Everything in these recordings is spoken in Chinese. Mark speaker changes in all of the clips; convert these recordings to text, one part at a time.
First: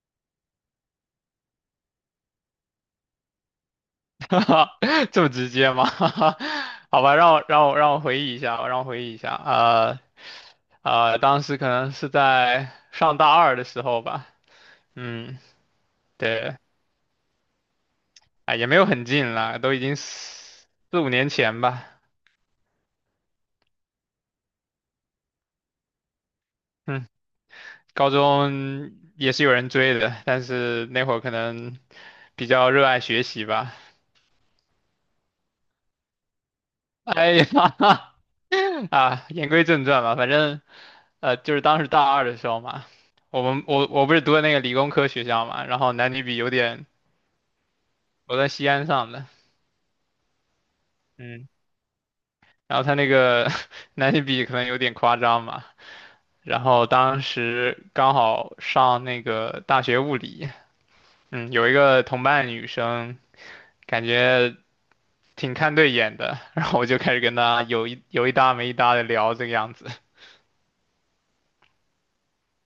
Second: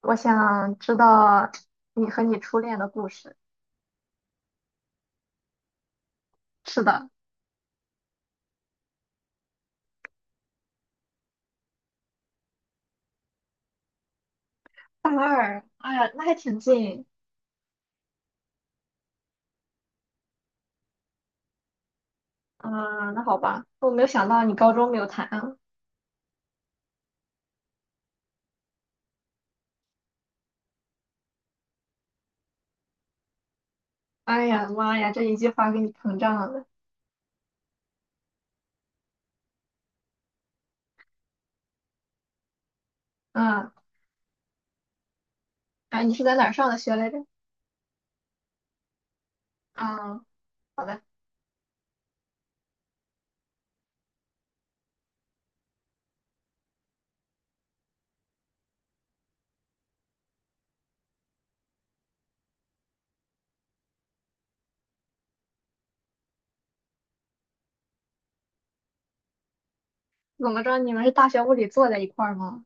Speaker 1: 我想知道你和你初恋的故事。
Speaker 2: 哈哈，这么直接吗？
Speaker 1: 是
Speaker 2: 好
Speaker 1: 的，
Speaker 2: 吧，让我回忆一下，让我回忆一下。当时可能是在上大二的时候吧。
Speaker 1: 大
Speaker 2: 嗯，
Speaker 1: 二，哎呀，那还
Speaker 2: 对，
Speaker 1: 挺近。
Speaker 2: 哎，也没有很近了，都已经四五年前吧。
Speaker 1: 嗯，那好吧，我没有想到你高中没有谈啊。
Speaker 2: 嗯，高中也是有人追的，但是那会儿可能比较热爱学习吧。
Speaker 1: 哎呀妈呀，这一句话给你膨胀了。
Speaker 2: 哎呀，啊，言归正传吧，反正就是当时大二的时候嘛，我们
Speaker 1: 嗯，
Speaker 2: 我我不是读的那个理工科学校嘛，然后
Speaker 1: 哎，
Speaker 2: 男
Speaker 1: 你
Speaker 2: 女
Speaker 1: 是在
Speaker 2: 比
Speaker 1: 哪
Speaker 2: 有
Speaker 1: 儿上的
Speaker 2: 点，
Speaker 1: 学来着？
Speaker 2: 我在西安上的。
Speaker 1: 啊，好的。
Speaker 2: 嗯，然后他那个 男女比可能有点夸张嘛，然后当时刚好上那个大学物理，嗯，有一个同班的女生，感觉挺看对眼的，然后我就开始跟她有一搭没一搭的聊这个样子。
Speaker 1: 怎么着，你们是大学物理坐在一块儿吗？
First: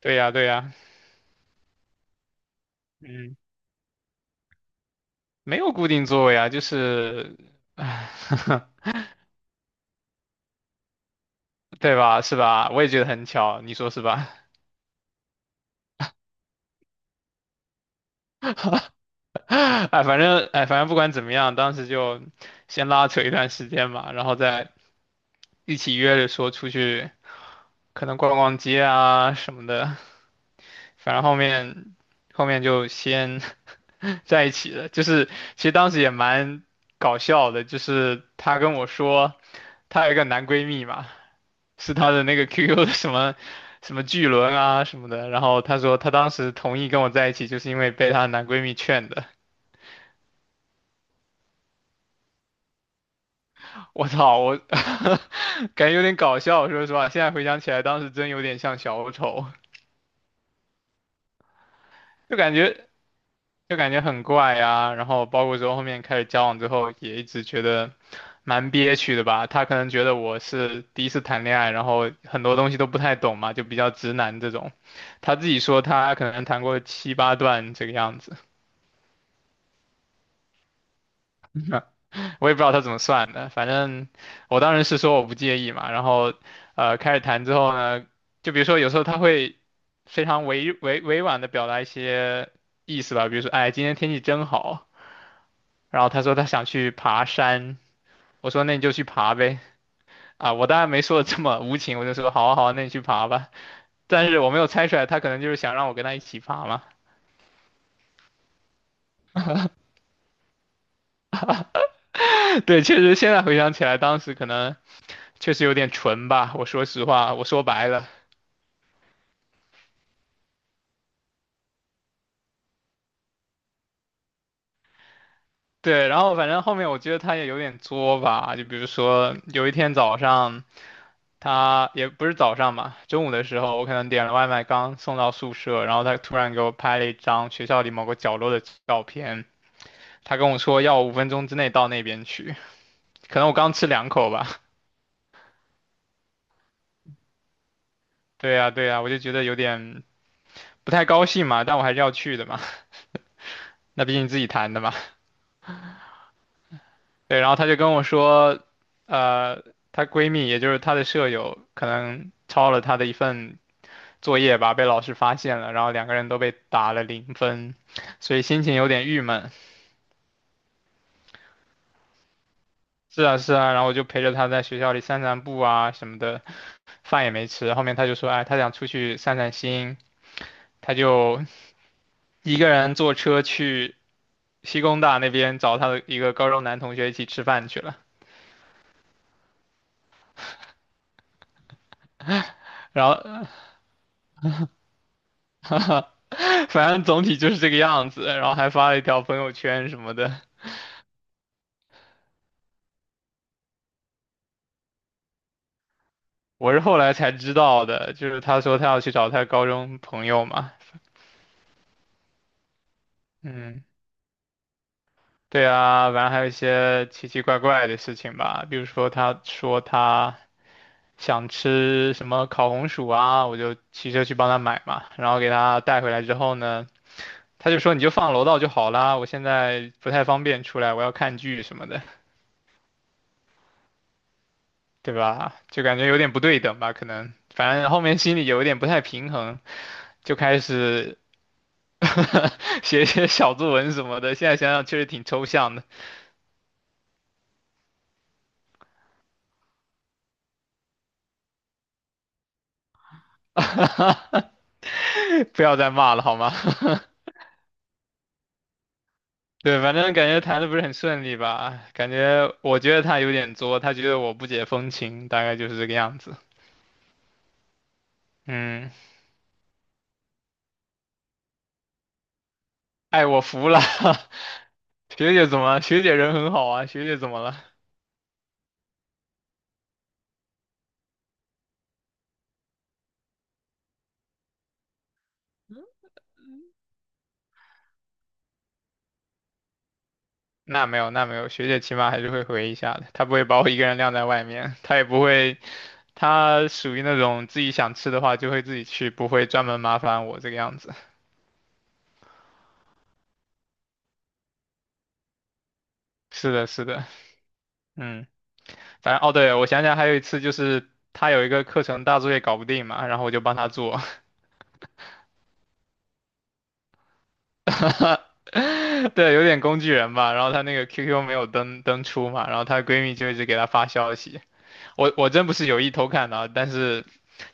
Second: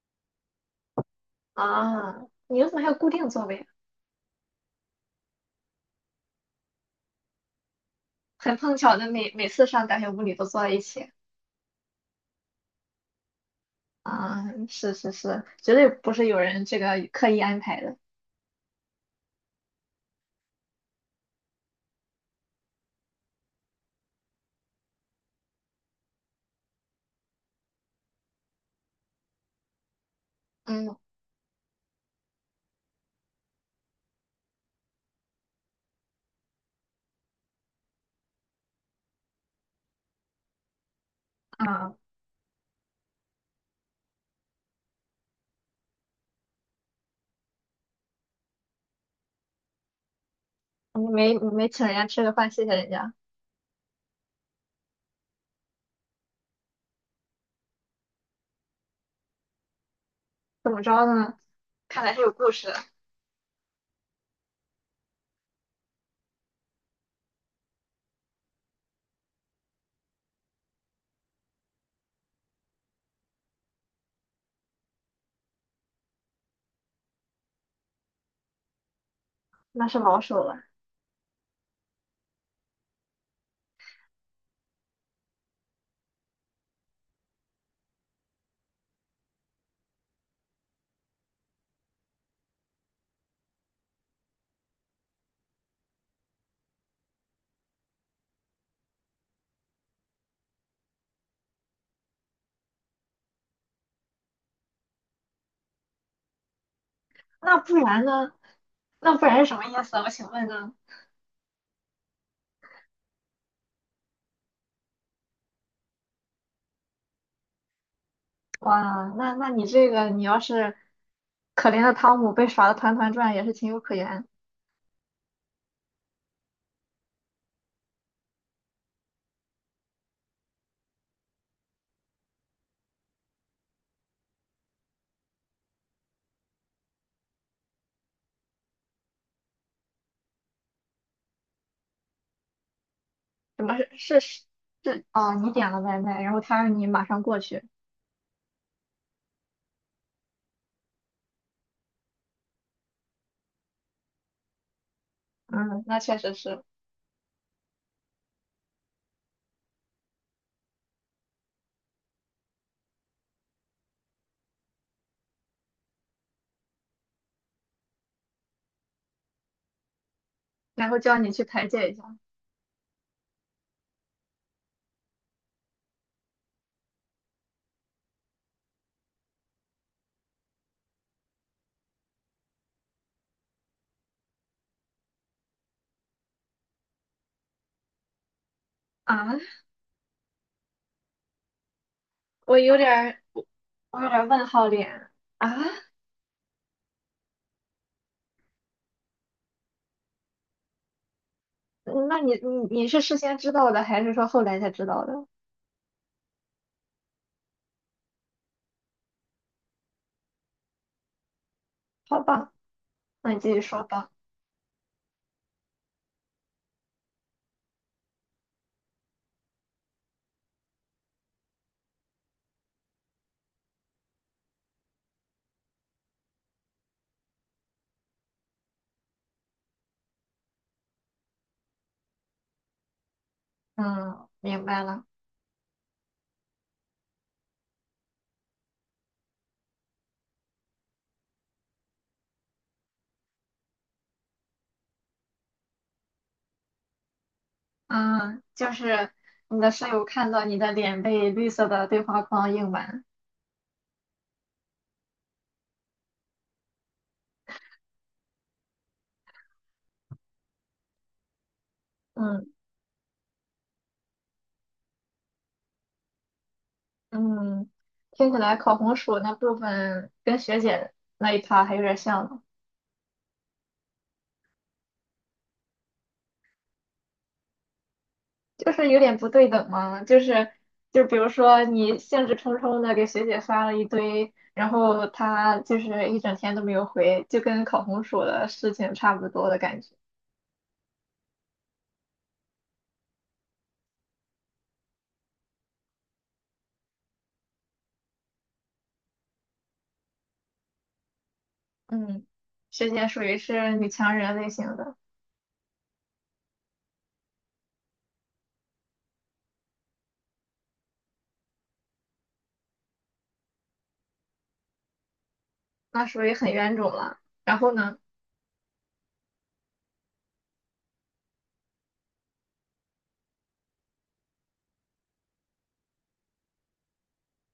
Speaker 2: 对呀对呀，
Speaker 1: 啊，你们怎么还有固定
Speaker 2: 嗯，
Speaker 1: 座位啊。
Speaker 2: 没有固定座位啊，就是，唉。
Speaker 1: 很碰 巧的每次上大学物理都坐在一起。
Speaker 2: 对吧？是吧？我也觉得很巧，你说是吧？
Speaker 1: 啊，是是是，绝对不是有人这个刻意安排的。
Speaker 2: 哎，反正哎，反正不管怎么样，当时就先拉扯一段时间嘛，然后再一起约着说出去，可能逛逛街啊什么的。
Speaker 1: 嗯。
Speaker 2: 反正后面就先 在一起了，就是其实当时也蛮搞笑的，就是她跟我说她有一个男闺蜜嘛，是
Speaker 1: 啊。
Speaker 2: 他的那个 QQ 的什么什么巨轮啊什么的，然后她说她当时同意跟我在一起，就是因为被她的男闺蜜劝的。
Speaker 1: 你没请人家吃个饭，谢谢人家，
Speaker 2: 我操，我 感觉有点搞笑，说实话，现在回想起来，当时真有点像小丑，
Speaker 1: 怎么着呢？看来是有
Speaker 2: 就
Speaker 1: 故
Speaker 2: 感
Speaker 1: 事的，
Speaker 2: 觉就感觉很怪啊。然后包括说后面开始交往之后，也一直觉得蛮憋屈的吧。他可能觉得我是第一次谈恋爱，然后很多东西都不太懂嘛，就比较直男这种。他自己说他可能谈过七八段这个样子。
Speaker 1: 那是老手了。
Speaker 2: 我也不知道他怎么算的，反正我当时是说我不介意嘛，然后开始谈之后呢，就比如说有时候他会非常委婉的表达一些意思吧，比如说哎今天天气真好，然后他说他想去爬山，我说那你就去爬呗，啊我当然没说的这么无情，我就说好啊好啊，那你去爬吧，但是我没有猜出来他可能就是想让我跟他一起爬嘛。
Speaker 1: 那不然呢？那不然是什么意思啊我请问呢？
Speaker 2: 对，确实现在回想起来当时可能确实有点蠢吧，我说实话，我说白了。
Speaker 1: 哇，那你这个，你要是可怜的汤姆被耍的团团转，也是情有可原。
Speaker 2: 对，然后反正后面我觉得他也有点作吧，就比如说有一天早上，他也不是早上嘛，中午的时候我可能点了外卖，刚送到宿舍，然后他突然给我拍了一张学校里某个角落的照片，他跟我说要我5分钟之内到那边去，可能我
Speaker 1: 什
Speaker 2: 刚
Speaker 1: 么
Speaker 2: 吃
Speaker 1: 是
Speaker 2: 两
Speaker 1: 是
Speaker 2: 口
Speaker 1: 是？
Speaker 2: 吧。
Speaker 1: 是哦，你点了外卖，然后他让你马上过去。
Speaker 2: 对呀，对呀，我就觉得有点不太高兴嘛，但我还是要去的嘛，那毕竟自己谈的嘛。
Speaker 1: 嗯，那确实是，
Speaker 2: 对，然后他就跟我说，呃，她闺蜜也就是她的舍友可能抄了她的一份作业吧，被老师发现了，然后两个人都被打了0分，所以心情有点郁闷。
Speaker 1: 然后叫你去排解一下。
Speaker 2: 是啊，是啊，然后我就陪着他在学校里散散步啊什么的，饭也没吃。后面他就说，哎，他想出去散散心，他就一个人坐车去西工大那边找他的一个高中男同学一起吃饭去了。
Speaker 1: 啊，我有点
Speaker 2: 然
Speaker 1: 儿，我
Speaker 2: 后，
Speaker 1: 有点儿问号脸啊。
Speaker 2: 反正总体就是这个样子，然后还发了一条朋友圈什么的。
Speaker 1: 那你是事先知道的，还是说后来才知道的？
Speaker 2: 我是后来才知道的，就是他说他要去找他高中朋友嘛。
Speaker 1: 好吧，那你继续说
Speaker 2: 嗯，
Speaker 1: 吧。
Speaker 2: 对啊，然后还有一些奇奇怪怪的事情吧，比如说他说他想吃什么烤红薯啊，我就骑车去帮他买嘛，然后给他带回来之后呢，他就说你就放楼道就好啦，我现在不太方便出来，我要看剧什么的。
Speaker 1: 嗯，明白了。
Speaker 2: 对吧？就感觉有点不对等吧，可能反正后面心里有一点不太平衡，就开始 写一些小作文什么的，现在想想确实挺抽象的。
Speaker 1: 嗯，就是你的室友看到你的脸被绿色的对话框映满。
Speaker 2: 不要再骂了好吗？对，反正感觉谈的不是很顺利吧，感
Speaker 1: 嗯
Speaker 2: 觉我觉得他有点作，他觉得我不解风情，大概就是这个样子。
Speaker 1: 嗯，听起来烤
Speaker 2: 嗯，
Speaker 1: 红薯那部分跟学姐那一趴还有点像呢，
Speaker 2: 哎，我服了。学姐怎么了？学姐人很好啊，学姐怎么了？
Speaker 1: 就是有点不对等嘛。就是就比如说你兴致冲冲的给学姐发了一堆，然后她就是一整天都没有回，就跟烤红薯的事情差不多的感觉。
Speaker 2: 那没有，那没有，学姐起码还是会回一下的，她不会把我一个人晾在外面，她也不会，她属于那种自己想吃的话就会自己去，不会专门麻烦我这个样子。
Speaker 1: 嗯，学姐属于是女强人类型的。
Speaker 2: 是的，是的，嗯，反正哦，对，我想想还有一次就是他有一个课程大作业搞不定嘛，然后我就帮他做。
Speaker 1: 那属于很冤种了。然后呢？
Speaker 2: 对，有点工具人吧。然后她那个 QQ 没有登出嘛，然后她闺蜜就一直给她发消息。我我真不是有意偷看的啊，但是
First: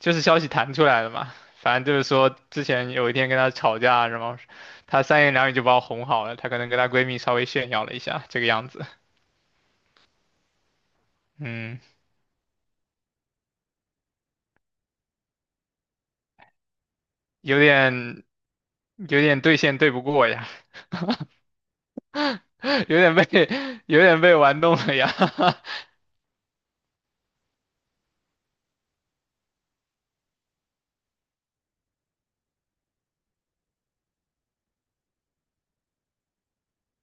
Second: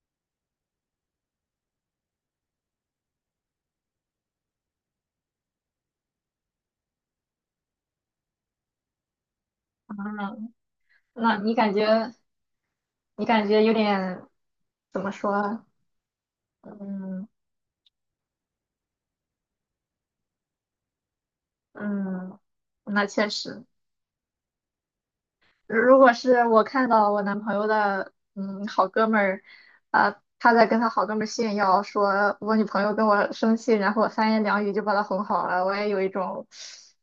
Speaker 2: 就是消息弹出来了嘛。反正就是说，之前有一天跟她吵架，然后她三言两语就把我哄好了。她可能跟她闺蜜稍微炫耀了一下，这个样子。
Speaker 1: 那你感
Speaker 2: 嗯，
Speaker 1: 觉你感觉有点怎么说？嗯
Speaker 2: 有点有点对线对不过呀。
Speaker 1: 嗯，
Speaker 2: 有
Speaker 1: 那
Speaker 2: 点
Speaker 1: 确
Speaker 2: 被
Speaker 1: 实，
Speaker 2: 有点被玩弄了呀。
Speaker 1: 如果是我看到我男朋友的好哥们儿，啊，他在跟他好哥们儿炫耀说我女朋友跟我生气，然后我三言两语就把她哄好了，我也有一种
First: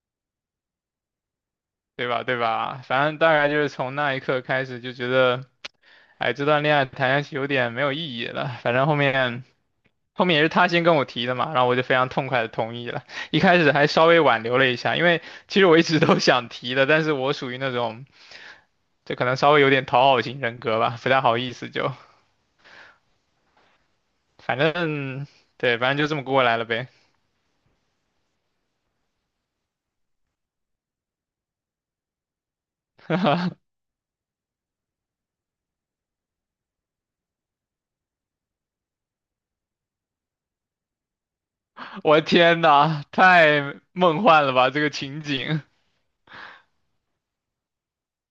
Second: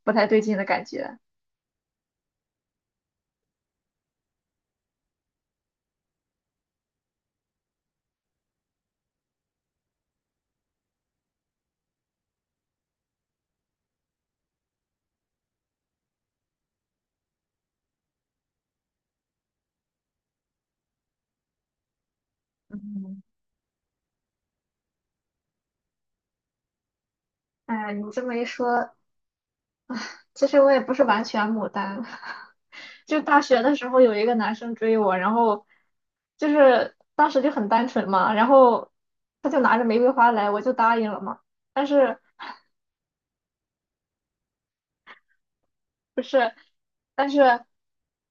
Speaker 1: 不太对劲的感觉。
Speaker 2: 对吧？对吧？反正大概就是从那一刻开始就觉得，哎，这段恋爱谈下去有点没有意义了。反正后面也是他先跟我提的嘛，然后我就非常痛快的同意了。一开始还稍微挽留了一下，因为其实我一直都想提的，但是我属于那种就可能稍微有点讨好型人格吧，不太好意思就，
Speaker 1: 嗯，
Speaker 2: 反正对，反正就这么过来了呗。
Speaker 1: 哎，你这么一说，其实我也不是完全牡丹，就大学的时候有一个男生追我，然后就是当时就很单纯嘛，然后他就拿着玫瑰花来，我就答应了嘛。但
Speaker 2: 我
Speaker 1: 是
Speaker 2: 的天呐，太梦幻了吧这个情景。
Speaker 1: 不是，但是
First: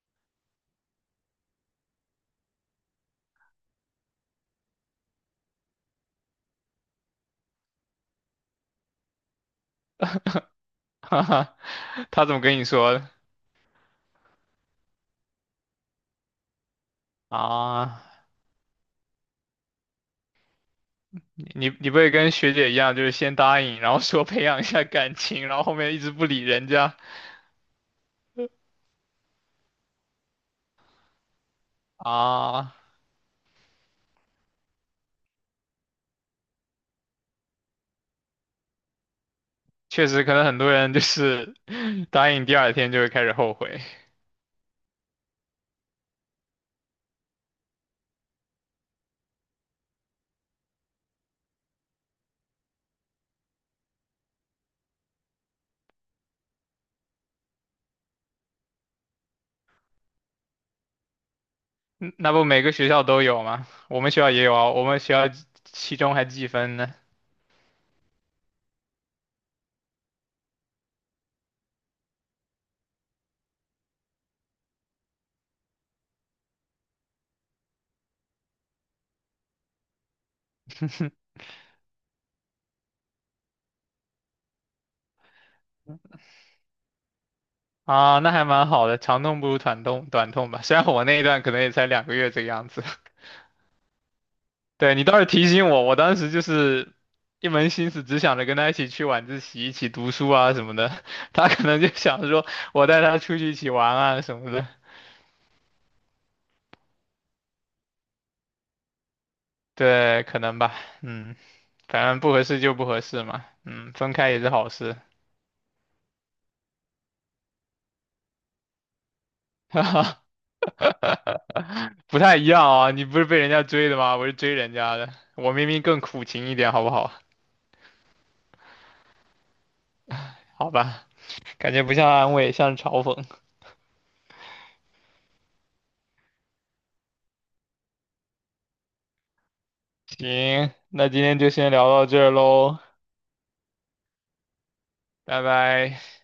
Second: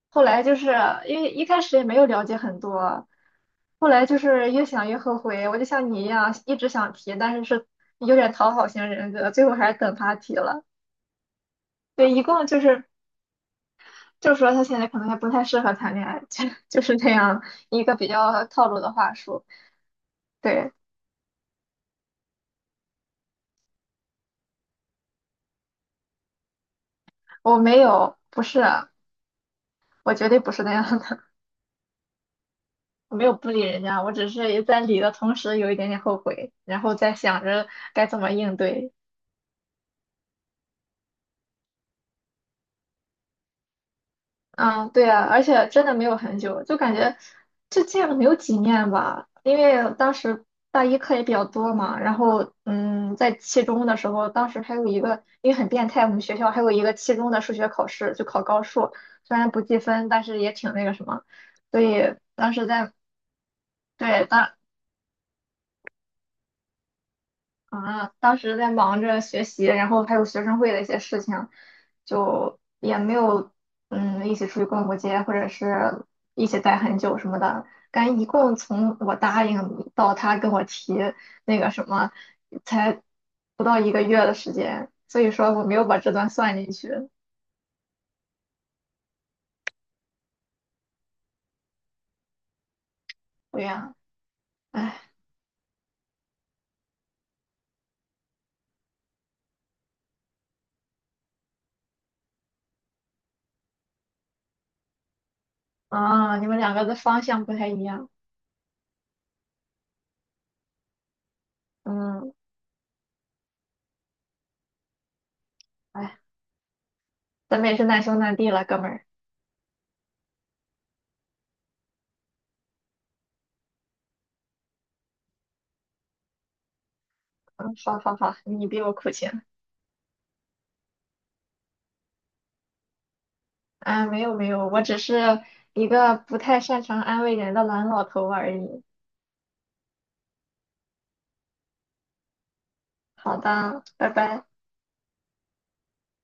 Speaker 1: 后来就是因为一开始也没有了解很多，后来就是越想越后悔，我就像你一样一直想提，但是有点讨好型人格，最后还是等他提了。
Speaker 2: 哈哈，
Speaker 1: 对，一
Speaker 2: 他怎么
Speaker 1: 共
Speaker 2: 跟
Speaker 1: 就
Speaker 2: 你
Speaker 1: 是
Speaker 2: 说的
Speaker 1: 就是说他现在可能还不太适合谈恋爱，就是这样一个
Speaker 2: 啊？
Speaker 1: 比较套路的话术。对，
Speaker 2: 你你不会跟学姐一样，就是先答应，然后说培养一下感情，然后后面一直不理人家
Speaker 1: 我没有，不是，我绝对不是那样的，
Speaker 2: 啊？
Speaker 1: 我没有不理人家，我只是在理的同时有一点点后悔，然后在想着该怎么应对。
Speaker 2: 确实，可能很多人就是 答应第二天就会开始后悔。
Speaker 1: 啊，对啊，而且真的没有很久，就感觉就见了没有几面吧。因为当时大一课也比较多嘛，然后在期中的时候，当时还有一个，因为很变态，我们学校还有一个期中的数学考试，就考高数，虽然不计分，但是也挺那个什么，所
Speaker 2: 嗯
Speaker 1: 以
Speaker 2: 那不
Speaker 1: 当
Speaker 2: 每
Speaker 1: 时
Speaker 2: 个学
Speaker 1: 在。
Speaker 2: 校都有吗？我们学
Speaker 1: 对，
Speaker 2: 校也有啊，我们学校期中还计分呢。
Speaker 1: 当时在忙着学习，然后还有学生会的一些事情，就也没有一起出去逛过街，或者是一起待很久什么的。感觉一共从我答应到他跟我提 那个什么，才不到一个月的时间，所以说我没有把这段算进去。
Speaker 2: 啊，那还蛮好的，长痛不如短痛，短痛吧。虽然我那一段可能也才2个月这个样子。
Speaker 1: 对呀，哎，
Speaker 2: 对，你倒是提醒我，我当时就是一门心思只想着跟他一起去晚自习、一起读书啊什么的。他可能就想着说我带他出去一起玩啊什么的。
Speaker 1: 啊，你们两个的方向不太一样。
Speaker 2: 对，可能吧，嗯，反正不
Speaker 1: 嗯，
Speaker 2: 合适就不合适嘛，嗯，分开也是好事。
Speaker 1: 哎，咱们也是难兄难弟了，哥们儿。
Speaker 2: 哈哈，不太一样啊，你不是被人家追的吗？我是追人家的，我明明更苦情一点，好不好？
Speaker 1: 嗯，好好好，你比我苦情。
Speaker 2: 好吧，感觉不像安慰，像是嘲讽。
Speaker 1: 啊，没有没有，我只是一个不太擅长安慰人的懒老头而已。
Speaker 2: 行，那今天就先聊到这儿喽，
Speaker 1: 好的，拜拜。
Speaker 2: 拜拜。